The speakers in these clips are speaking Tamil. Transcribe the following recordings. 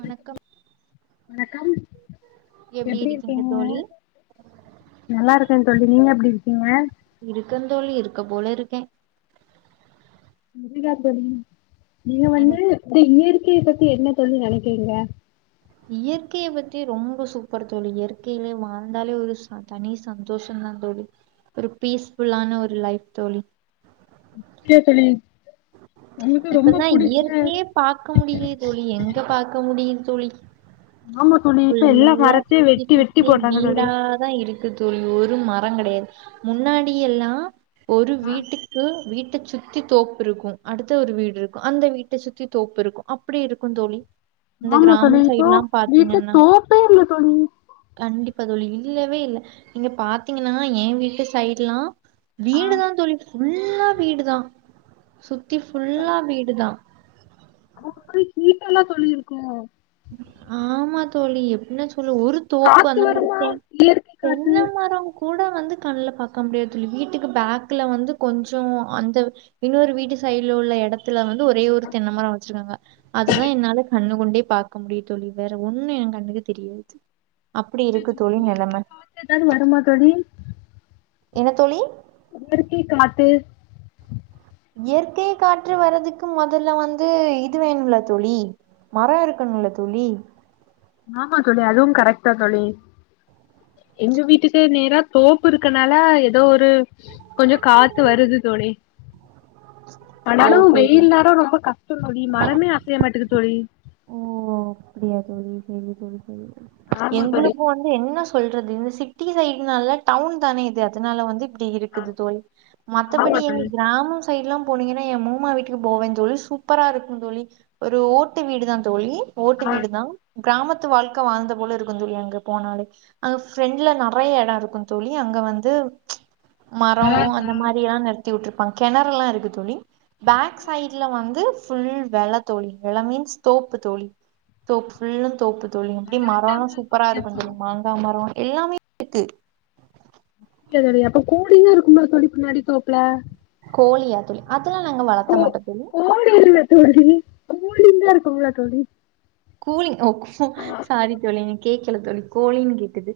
வணக்கம் வணக்கம் எப்டி இருக்கீங்க நல்லா இருக்கேன் தோழி நீங்க எப்டி இருக்கீங்க இருக்கன் தோழி இருக்க போல இருக்கே அப்டியா தோழி நீங்க வந்து எனக்கு இந்த இயற்கையை பத்தி என்ன தோழி நெனைக்கிறீங்க இயற்கைய பத்தி ரொம்ப சூப்பர் தோழி இயற்கையிலே வாழ்ந்தாலே ஒரு தனி சந்தோஷதா தோழி ஒரு பீஸ் ஃபுல்லான ஒரு லைஃப் தோழி ஓகே தோழி உனக்கு ரொம்ப புடிச்ச பார்க்க முடிலியே தோழி எங்க பார்க்க முடியுது தோழி ஆமா தோழி இப்ப எல்லா ஃபுல்லா மரத்தே வெட்டி வெட்டி போட்றாங்க தோழி தா இருக்கு தோழி ஒரு மரச் கெடையாது முன்னாடி எல்லா ஒரு வீட்டுக்கு வீட்ட சுத் தி தோப்பு இருக்கு அடுத்த ஒரு வீடு இருக்கு அந்த வீட்ட சுத்தி தோப்பு இருக்கு அப்டி இருக்கு தோழி இந்த ஆமா தோழி கிராமம் இப்போ சைட்லா வீட்ல பாத்தீங்கன்னா தோப்பே இல்ல தோழி கண்டிப்பா தோழிதான்ல்லவே இல்ல நீங்க பாத்தீங்கன்னா என் வீட்டு சைட்லா ஆ வீடு தா தோழி ஃபுல்லா வீடு தா சுத்தி ஃபுல்லா வீடுதா அப்டி ஹீட்டால தோழி இருக்கு ஆமா தோழி எப்டின்னா சொல்லு ஒரு தோப்பு காத்து அந்த மாரி வருமா தே இயற்கை காத்து தென்ன மரோ கூட வந்து கண்ல பார்க்க முடியதுல்ல தோழி வீட்டுக்கு பேக்ல வந்து கொஞ்சோ அந்த இன்னொரு வீட்டு சைட்ல உள்ள இடத்துல வந்து ஒரே ஒரு தென்ன மரோ வச்சிருக்காங்க அதுதா என்னால கண்ணு கொண்டே பாக்க முடியு தோழி வேற ஒண்ணு என் கண்ணுக்கு தெரியாது அப்டி இருக்கு தோழிநெலம எதாவது வருமா தோழி என்ன தோழி இயற்கை காத்து இயற்கை காற்று வரதுக்கு மொதல்ல வந்து இது வேணும்ல தோழி மரோ இருக்கணுல தோழி ஆமா தோழி அது கரெக்டா தோழி எங்க வீட்டு சைட் நேரா தோப்பு இருக்கனால ஏதோ ஒரு கொஞ்ச காத்து வருது தோழி ஓ ஆனாலு செரி வெயில் நேரோ ரொம்ப கஷ்டோதோழி மரமே அசையமாட்டுக்கு தோழி ஓ அப்டியா தோழி செரி தோழி செரி ஆமா தோழி எங்ளுக் வந் து என்ன சொல்றது இந்த சிட்டி சைட்னால டவுன் தானே இது அதனால வந்து இப்டி இருக்குது தோழி ஆமா மத்தபடி எங்க தோழி கிராமோ சைட்லா போனீங்கன்னா என் மூமா வீட்டுக்கு போவே தோழி சூப்பரா இருக்கு தோழி ஒரு ஓட்டு வீடுதா தோழி ஓட்டு ஆ வீடுதா கிராமத்து வாழ்க்க வாழ்ந்த போல இருக்கு தோழி அங்க போனாலே அங்க ஃப்ரெண்ட்ல நெறைய இட இருக்கு தோழி அங்க வந்து மரோ வெளாட்லா அந்த மாரிலா நிறுத்தி விட்டுருப்பாங் கிணறு எல்லா இருக்கு தோழி பேக் சைட்ல வந்து ஃபுல் வெல தோழி வெல மீன்ஸ் தோப்பு தோழி தோப்பு ஃபுல்லு தோப்பு தோழி அப்டி மரோல்லா வெளாட்லாம்ல சூப்பரா இருக்கு அப்போ தோழி தெரிமா அ மரோ எல்லாமே இருக்கு செர் செரி அப்ப கூலிங்கா இருக்கும்மா தோழி பின்னாடி தோப்புல கோழியா தோழி அதெல்லா நாங்க வளத்த மாட்ட தோழி கோழி இல்ல தோழி கூலிங்கா இருக்கும்ல தோழி கூலிங் ஓ சாரி தோழி எனக்கு கேக்கல தோழி கோழினு கேட்டுது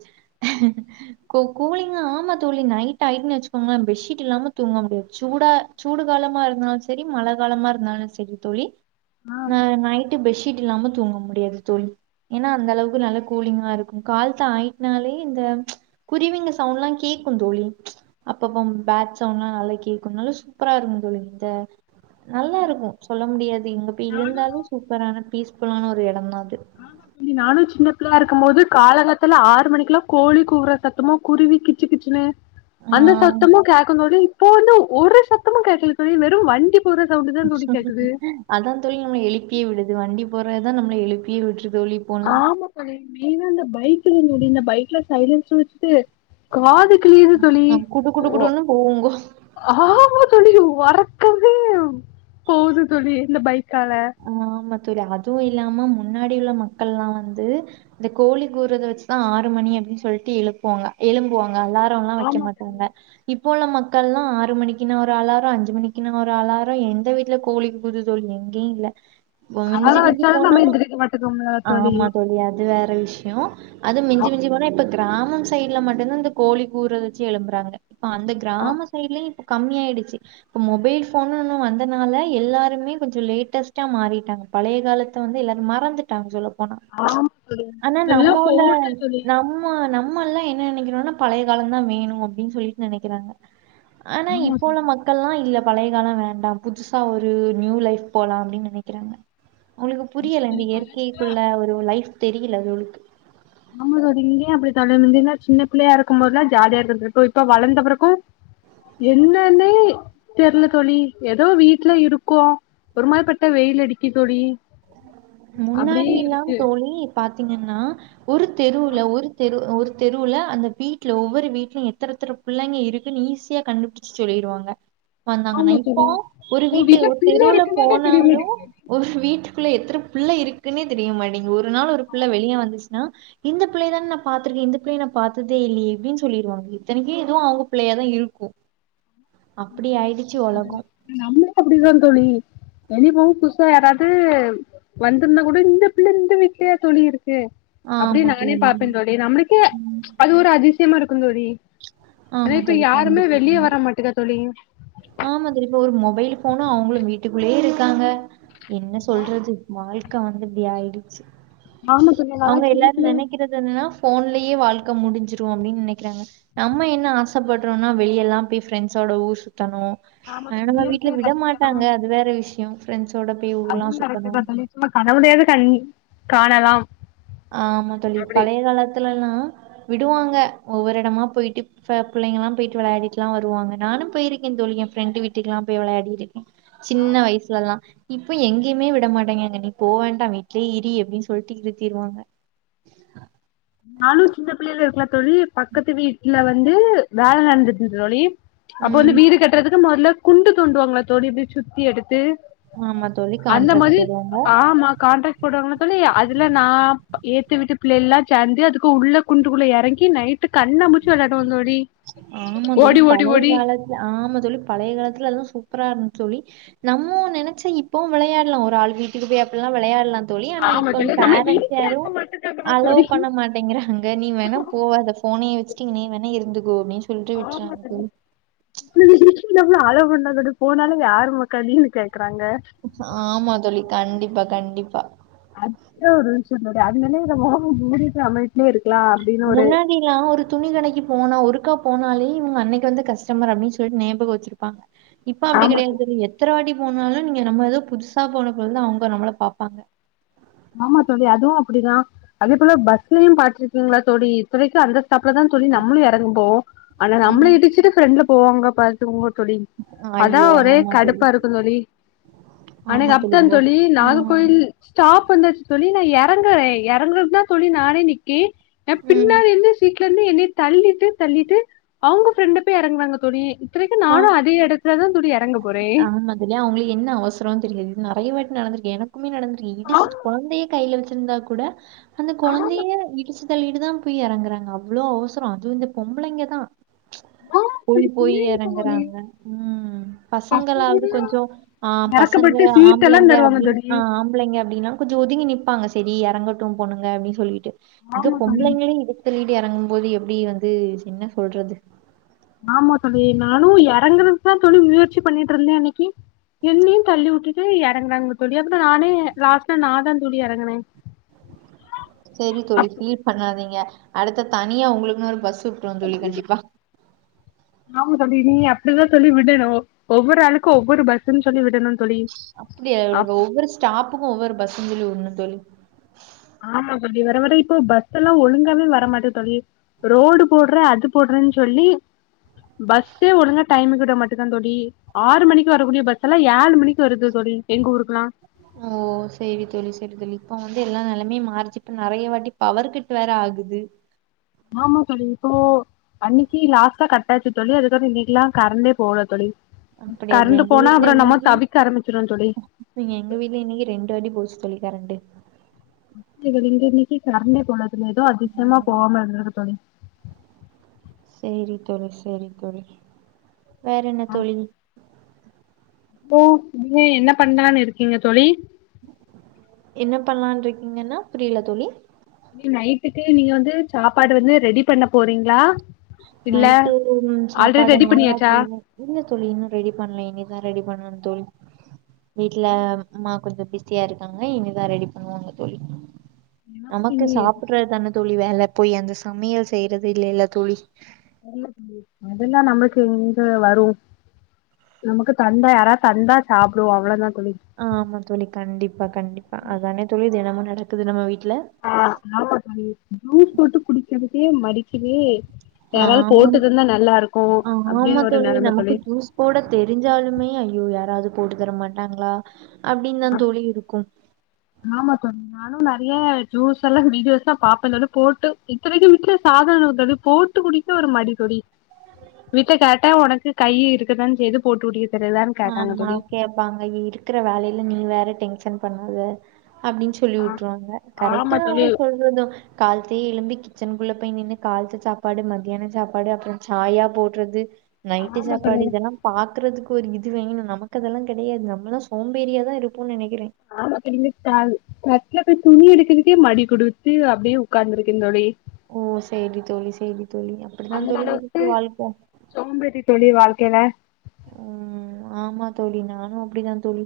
கொ கூலிங்கா ஆமா தோழி நைட் ஆயிட்டுன் வெச்சுக்கோங்களே பெட்ஷீட் இல்லாம தூங்க முடியாது சூடா சூடு காலமா இருந்தாலு செரி மழ காலமா இருந்தாலு செரி தோழி ஆ அ நைட்டு பெட்ஷீட் இல்லாம தூங்க முடியாது தோழி ஏன்னா அந்த அளவுக்கு நல்ல கூலிங்கா இருக்கு கால்த்தா ஆயிட்னாலே இந்த குருவிங்க சவுண்ட்லா கேக்குந் தோழி அப்பப்ப பேட் சவுண்ட்ல்லா நல்லா கேக்கு நல்லா சூப்பரா இருக்கு தோழி இந்த நல்லா இருக்கு சொல்ல முடியாது இங்க போய் இருந்தாலு சூப்பரான பீஸ் ஃபுல்லான ஒரு எடந்தா அது ஆமா தோழி நானு சின்ன பிள்ளயா இருக்கும் போது காலங்காத்தால ஆறு மணிக்குலா கோழி கூவுற சத்தமு குருவி கிச்சு கிச்சுன்னு ஆ அந்த சத்தமு கேக்க தோழி இப்போ வந்து ஒரு சத்தமு கேக்கல தோழி வெறு வண்டி போற சவுண்டுதா தோழி கேக்குது அதா தோழி நம்மள எழுப்பியே விடுது வண்டி போறதா நம்மள எழுப்பியே விட்ரு தோழி இப்போலா ஆமா தோழி மெயினா இந்த பைக்த தோழி இந்த பைக்ல சைலன்ஸர் வெச்சுட்டு காது கிழியுது தோழி குடு குடு ஒ குடுன்னு போகுங்கோ ஆமா தோழி ஒறக்கமே போகுது தோழி இந்த பைக்கால ஆ ஆமா தோழி அதுவு இல்லாம முன்னாடி உள்ள மக்கல்லா வந்து இந்த கோழி கூவறத வெச்சுதா ஆறு மணி அப்டின் சொல்லிட்டு எழுப்புவாங்க எழும்புவாங்க அலா ரல்லா வெக்க ஆமா தோழி மாட்டாங்க இப்போ உள்ள மக்கல்லா ஆறு மணிக்குனா ஒரு அலார அஞ்சு மணிக்குனா ஒரு அலார எந்த வீட்ல கோழி கூது தோழி எங்கயு இல்ல மிஞ்சி அலாரம் மிஞ்சி வச்சாலு போனா நம்ம எந்திரிக்க மாட்டேங்கோம்ல ஆமா தோழி அது வேற விஷ் யோ அது ஆ மிஞ்சி மிஞ்சி போனா இப்ப கிராமம் சைட்ல மட்டுந்தா இந்த கோழி கூறத வெச்சு எழும்புறாங்க அந்த கிராம சைடுலயு இப்ப கம்மியாயிடுச்சு இப்ப மொபைல் ஃபோன்னுன்னு வந்தனால எல்லாருமே கொஞ்சோ லேட்டஸ் ட்டா மாறிட்டாங்க பழைய காலத்த வந்து எல்லாரு மறந்துட்டாங்க சொல்ல போனா ஆமா தோழி ஆனா எல்லா நம்ம உள்ள ஃபோன் தா நம் தோழி நம்ம நம்ம எல்லா என்ன நெனைக்கிறோனா பழைய காலந்தா வேணு அப்டின் சொல்லிட்டு நெனைக்கிறாங்க ஆனா ஆமா இப்போ உள்ள தோழி மக்கல்லா இல்ல பழைய கால வேண்டா புதுசா ஒரு நியூ லைஃப் போலா அப்டின் நெனைக்கிறாங்க அவுங்ளுக்கு புரியல தோழி இந்த பழசெல்லா இயற்கைக்குள்ள ஒரு லைஃப் தெரியல அவுகளுக்கு ஆமா தோழி இங்கயு அப்படி தா முன்னலா சின்ன பிள்ளையா இருக்கும் போதுல்லா ஜாலியா இருந்துருக்கு இப்ப வளந்த பிறகு என்னனே தெர்ல தோழி எதோ வீட்ல இருக்கோ ஒரு மாரிப்பட்டா வெயில் அடிக்கி தோழி முன்னாடி அப்டியே எல்லா இருக்கு தோழி பாத்திங்கன்னா ஒரு தெருவுல ஒரு தெரு ஒரு தெருவுல அந்த வீட்ல ஒவ்வொரு வீட்லயு எத்தனெத்தன புள்ளைங்க இருக்குன்னு ஈஸியா கண்டுபிடிச் சு சொல்லிருவாங்க வந்தாங்கன்னா ஆமா தோழி இப்போ ஒரு உங்க வீட்டு வீட்ல ஒரு பிள்ள தெருவுல இருக்குன்னே தெரிய மாட்டேங்குது போனாலு ஒரு வீட்டுக்குள்ள எத்தன பிள்ள இருக்குன்னே தெரிய மாட்டிங்கு ஒரு நாள் ஒரு புள்ள வெளிய வந்துச்சுனா இந்த பிள்ளைய தான நா பாத்திருக்கே இந்த பிள்ளைய நா பாத்ததே இல்லையே அப்டின்னு சொல்லிருவாங்க இத்தனைக்கு இதுவு அவங்க பிள்ளையாதா இருக்கு அப்படி ஆயிடுச்சு ஒலக நம்மளே அப்படிதா தோழி வெளிய போவோ புதுசா யாராது வந்துருந்தா கூட இந்த பிள்ள இந்த வீட்லயா தோழி இருக்கு அப்டி ஆமா நானே தோழி. பாப்பே தோழி நம்மளுக்கே ம். அது ஒரு அதிசயமா இருக்குந் தோழி ஆனா ஆமா இப்ப தோழி. யாருமே கண்டிப்பா வெளிய கண்டிப்பா. வர மாட்டுக்கா தோழி ஆமா தோழி இப்ப ஒரு மொபைல் ஃபோனு அவங்களு வீட்டுக்குள்ளேயே இருக்காங்க என்ன சொல்றது வாழ்க்க வந்து இப்டி ஆயிடுச்சு ஆமா தோழி நாலா அவங்க சின்ன எல்லாரு பிள்ளை நெனைக்கிற இப்ப என்னன்னா ஃபோன்லயே வாழ்க்க முடிஞ்சிரு அப்டின்னு நெனைக்கிறாங்க நம்ம என்ன ஆசப்படுறோம்னா வெளிய எல்லாம் பேய் ஃப்ரெண்ட்ஸோட ஊர் சுத்தணு ஆமா தோழி [unintelligible] வீட்டு்ல இயற்கைய விட ரசிக்கணு மாட்டாங்க அது வேற விஷயோ ஃப்ரெண்ட்ஸோட பேய் ஊர்ல்லா சுத்தணு நம்ம கனவுலையாது கண் காணலாம் அ ஆமா தோழி அப்டி பழைய காலத்துல லா விடுவாங்க ஒவ்வொரு எடமா போயிட்டு ப பிள்ளைங்கல்லா போயிட்டு வெளையாடிட்டுலா வருவாங்க நானு பேயிருக்கே தோழி என் ஃப்ரெண்டு வீட்டுக்குல்லா பேய் வெளையாடிருக்கே சின்ன வயிசுல எல்லா இப்ப எங்கயுமே விட மாட்டேங்காங்க அங்க நீ போவேண்டாம் வீட்லயே இரு அப்டின்னு சொல்ட்டு நிறுத்திருவாங்க நானு சின்ன பிள்ளைகள் இருக்கலா தோழி பக்கத்து வீட்டுல வந்து வேல நடந்துது தோழி அப்ப வந்து ம் வீடு கட்டுறதுக்கு மொதல்ல குண்டு தோண்டுவாங்களா தோழி இப்டி சுத்தி எடுத்து ஆமா தோழி அந்த கான்ட்ராக்ட் மாதிரி போடுவாங்க ஆமா கான்ட்ரக்ட் போடுவாங்கலா தோழி அதுல நா எதுத்த வீட்டு பிள்ளை எல்லா சேந்து அதுக்கு உள்ள குண்டுக்குள்ள எறங்கி நைட்டு கண்ணாம்பூச்சி வெளையாடுவோ தோழி ஆமா தோழி ஓடி ஓடி பழைய ஓடி காலத்து ஆமா தோழி பழைய காலத்துல அதுலா சூப்பரா இருந்துது தோழி நம்மோ நெனச்சா இப்பவு வெளையாடலா ஒரு ஆள் வீட்டுக்கு பேய் அப்டில்லா வெளையாடலா தோழி ஆனா ஆமா இப்ப தோழி நம்மள பேரன்ஸ் வீட்ல யாரு இருக்க மாட்டேங்றாங்களா அலோவ் தோழி பண்ண மாட்டேங்கிறாங்க நீ வேணா போவாத போனே வச்சுட்டு இங்னே வேணா இருந்து [unintelligible] [unintelligible] அலோவ் பண்ணதா போனாலு யாருமக்கா நீன்னு கேக்குறாங்க ஆமா தோழி கண்டிப்பா கண்டிப்பா அது ஒரு சொல்ல அதுனாலயே மூடிட்டு நம்ம வீட்லயே இருக்கலா அப்டின்னு ஒரு முன்ன அப்பலா ஒரு துணி கடைக்கு போனா ஒருக்கா போனாலே இவங்க அன்னைக்கு வந்த கஸ்டமர் அப்டின்னு சொல்லி ஞாபக வச்சிரு ப்பா இப்ப அப்டி ஆமா கெடையாது [unintelligible] எத்தினவாட்டி போனாலு நீங்க நம்ம எதோ புதுசா போன போல தா அவங்க நம்மள பாப்பாங்க ஆமா தோழி அதுவு அப்டிதா அதே போல பஸ்லயும் பாத்ருக்கீங்ளா தோழி இத்தனைக்கு அந்த ஸ்டாப்புல தா தோழி நம்மளு எறங்கு போம் ஆனா நம்மள ம். இடிச்சுட்டு ஃப்ரெண்ட்ல போவாங்க பாத்துங்க தோழி அதா ஐயோ! ஒரே ஆமா தோழி. கடுப்பா இருக்கு தோழி அன்னைக்கு ஆமா அப்தா பஸ் தோழி நாகர் ம். கோவில் ஸ்டாப் வந்தாச்சு தோழி நா எறங்குறே எறங்குறதுக்கு தா தோழி நானே நிக் கி நா ம். பின்னாடி இருந்து சீட் இருந்து என்னய தள்ளிட்டு தள்ளிட்டு அவங்க ஃப்ரெண்ட போய் எறங்குவாங்க தோழி இத்னைக்கு ஆ. நானு அதே எடத்துலதா தோழி எறங்க போறே இது அவங்களுக்கு என்ன அவசரம்னு தெரியாது நெறையவாட்டி நடந்திருக் ஏன்னா எனக்குமே நடந்து இருக் ஆ இடிச்சி கொழந்தைய கையில வச்சிருந்தா கூட அந்த ஆமா கொழந்தைய இடிச்சி தள்ளிட்டு தா போய் எறங்குறாங்க அவ்ளோ அவசரோ அதுவு இந்த பொம்பளைங்க தா போய் தோழி போய் எறங்குறாங்க ம் பசங்க பசங்களாவது கொஞ்சோ அ பசங்க எறக்கப்பட்டு சீட் எல்லா ஆம்பளைங்க தருவாங்க அப்டின் தோழி அ ஆம்பளைங்க அப்டின்னா கொஞ்சோ ஒதுங்கி நிப்பாங்க சரி எறங்கட்டு பொண்ணுங்க அப்டின்னு சொல்லிட்டு அந்த ஆமா தோழி பொம்பளைங்களே இடிச்சுதள்ளிட்டு எறங்கு போது எப்டி வந்து என்ன சொல்றது ஆமா தோழி நானு எறங்குறதுக்குதா தோழி முயற்சி பண்ணிட்ருந்தே அன்னக்கி என்னையு தள்ளி வுட்டுட்டு எறங்குறாங்க தோழி அப்றோ நானே லாஸ்ட்டா நா தா தோழி எறங்கினே செரி தோழி ஃபீல் பண்ணாதீங்க அடுத்த தனியா உங்களுக்குன்னு ஒரு பஸ்ஸு விட்ருவொ தோழி கண்டிப்பா ஆமா தோழி இனி அப்டிதா தோழி விடணு ஒவ்வொரு ஆளுக்கு ஒவ்வொரு பஸ்ன்னு சொல்லி விடணு தோழி அப்பிடியா அப் ஒவ்வொரு ஸ்டாப்புக்கு ஒவ்வொரு பஸ்ஸுனு சொல்லி வுட்னு தோழி ஆமா தோழி வர வர இப்போ பஸ்ஸெல்லா ஒழுங்காமே வரமாட்டே தோழி ரோடு போட்றே அது போட்றேன் சொல்லி பஸ்ஸே ஒழுங்கா டைமுக்கு விட மாட்டுங்கா தோழி ஆறு மணிக்கு வரக்கூடிய பஸ்ஸெல்லா ஏழு மணிக்கு வருது தோழி எங்க ஊருக்கல்லா ஓ ஓ செரி தோழி செரி தோழி இப்ப வந்து எல்லா நெலமயு மாறுச்சு இபப நெறைய வாட்டி பவர் கட்டு வேற ஆகுது ஆமா தோழி இப்போ அன்னக்கி லாஸ்ட்டா கட்டாச்சு தோழி அதுக்கப்றோ இன்னைக்குல்லா கரண்டே போகல தோழி அப்டியா தோழி கரண்டு எங்க போனா அப்றோ நம்ம தவிக்க ஆரம்பிச்சிருவொ தோழி இன்னக்கி எங்க வீட்ல இன்னக்கி ரெண்டு வாட்டி போச்சு தோழி கரண்டு இங்க இன்னக்கி கரண்டே போல தோழி ஏதோ அதிஸ்யமா ம் போவாம இருந்துருக்கு தோழி சேரி தோழி சேரி தோழி வேறென்ன தோழி சோ இனிமே என்ன பண்ணலான்னு இருக்கீங்க தோழி என்ன பண்ணலான் ருக்கீங்கன்னா புரியல தோழி நீ நைட்டுக்கு நீங்க வந்து சாப்பாடு வந்து ரெடி பண்ண போறீங்ளா நைட்டு சாப்பாடு ரெடி ஆமா பண்ணியாச்சா தோழி இல்ல தோழி இன்னு ரெடி பண்ல இனிதா ரெடி பண்ணனு தோழி வீட்ல அம்மா கொஞ்ச பி சியா இருக்காங்க இனிதா ரெடி பண்ணுவாங்க தோழி எனக்கு நமக்கு இனி சாப்புட்ற தான தோழி வேல போய் அந்த சமையல் செய்றது இல்லேல தோழி அதெல்லா நம்மளுக்கெங்க வரு நமக்கு தந்தா யாரா தந்தா சாப்டுவோ அவ்ளோ தா தோழி ஆமா தோழி கண்டிப்பா கண்டிப்பா அதானே தோழி தினமு நடக்குது நம்ம வீட்ல ஆ ஆமா தோழி ஜூஸ் போட்டு குடிக்றதுக்கே ம யாராது ஆமா போட்டு தந்தா நல்லார்க்கு ஆமா அப்டின்னு ஒரு நெலெம நமக்கு தோழி ஜூஸ் போட தெரிஞ்சாலுமே ஐயோ யாராவது போட்டு தரமாட்டாங்ளா அப்டின் தா தோழி இருக்கு ஆமா தோழி நானு நெறைய ஜூஸ் எல்லா வீடியோஸ்லா பாப்பெ தோழி போட்டு இது வரக்கு மிக்க சாதன [unintelligible] போட்டு போட்டு குடிக்க ஒரு மடிதோழி விட்டா கேட்டா உனக்கு கை இருக்கதா செய்து போட்டு குடி ஆமா கேப்பாங்க இருக்குற வேலயில நீ வேற டென்ஷன் பண்ணாத அப்டின் சொ சொல்லி ஆ வுட்ருவாங்க கரெட்டு ஆமா தா தோழி. அவங்க சொல்றது காலத்தையே எலும்பி கிச்சனுக்குள்ள போய் நின்னு கால்த்த சாப்பாடு மத்தியான சாப்பாடு அப்றம் சாயா போட்றது நைட்டு ஆமா சாப்பாடு தோழி. இதெல்லா பாக்குறதுக்கு ப்ப ஒரு இது வேணு நமக்கு அதெல்லா கெடையாது நம்மளா சோம்பேரியா தா இருப்போ நெனக்கிறே ஆமா [unintelligible] கத்துல போய் துணி எடுக்க்றக்கே மடி கொடுத்து அப்டியே உக்காந்துருக்க தோழி ஓ சேரி தோழி சேரி தோழி அப்படிதான் அந்த தோழி அளவுக்கு இருக்கு வாழ்க்கை சோம்பேறி தோழி வாழ்க்கையில ம் ஆமா தோழி நானு அப்டிதா தோழி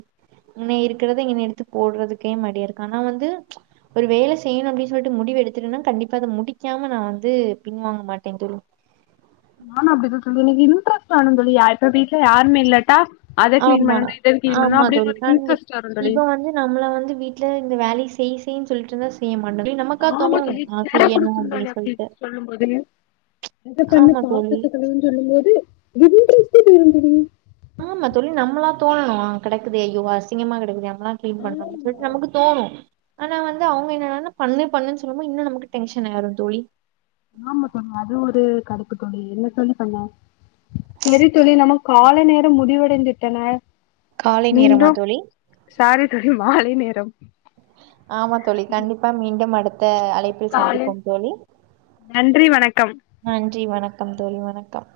இன்ன இருக்குறத இன்ன எடுத்து போட்றதுக்கே மாடியா ருக்கு ஆனா வந்து ஒரு வேல செய்யணு அப்டின்னு சொல்லிட்டு முடிவு எடுத்துட்டேன்னா கண்டிப்பா அத முடிக்காம நா வந்து பின்வாங்க மாட்ட தோழி நானு அப்டிதா தோழி எனக்கு இன்டரஸ்ட் வேனு தோழி இப்ப வீட்ல யாருமே இல்லட்டா அத கிளீன் ஆமா பண்ணணு இத கிளீன் பண்ணணு ஆமா தோழி அப்டீனு கண்டிப் இன்ரஸ்ட் வரு தோழி இப்ப வந்து நம்மள வந்து வீட்ல இந்த வேலய செய் செய்யின்னு சொல்லிட்ருந்தா செய்ய மாட்டோ நமக்கா ஆமா தோணு தோழி ஆ சர செய்யணு அப்டின்னு கொடுத்துந்தி அப்டி சொல்ட்டு சொல்லும் போது இத பண்ணு ஆமா தோழி பாத்திரத்த கழுவுனு சொல்லும் போது இன்ட்ரெஸ்ட்டே போயிடு தோழி ஆமா தோழி நம்மளா தோனணு கெடக்குதே ஐயோ அசிங்கமா கெடக்குதே நம்மலா கிளீன் பண்ணனும் சொல்லிட்டு நமக்கு தோணு ஆனா வந்து அவங்க என்னனன்னா பண்ணு பண்ணுனு சொல்லும்போது இன்னு நமக்கு டென்ஷன் ஆயிரு தோழி ஆமா தோழி அதுவு ஒரு கடுப்பு தோழி என்ன தோழி பண்ண சேரி தோழி நம்ம காலை நேரோ முடிவடைந்துவிட்டன காலை நேரமா மீண்டும் தோழி சாரி தோழி மாலை நேரம் ஆமா தோழி கண்டிப்பா மீண்டும் அடுத் தா அழைப்பில் காலை சந்திப்போம் தோழி நன்றி வணக்கம் நன்றி வணக்கம் தோழி வணக்கம்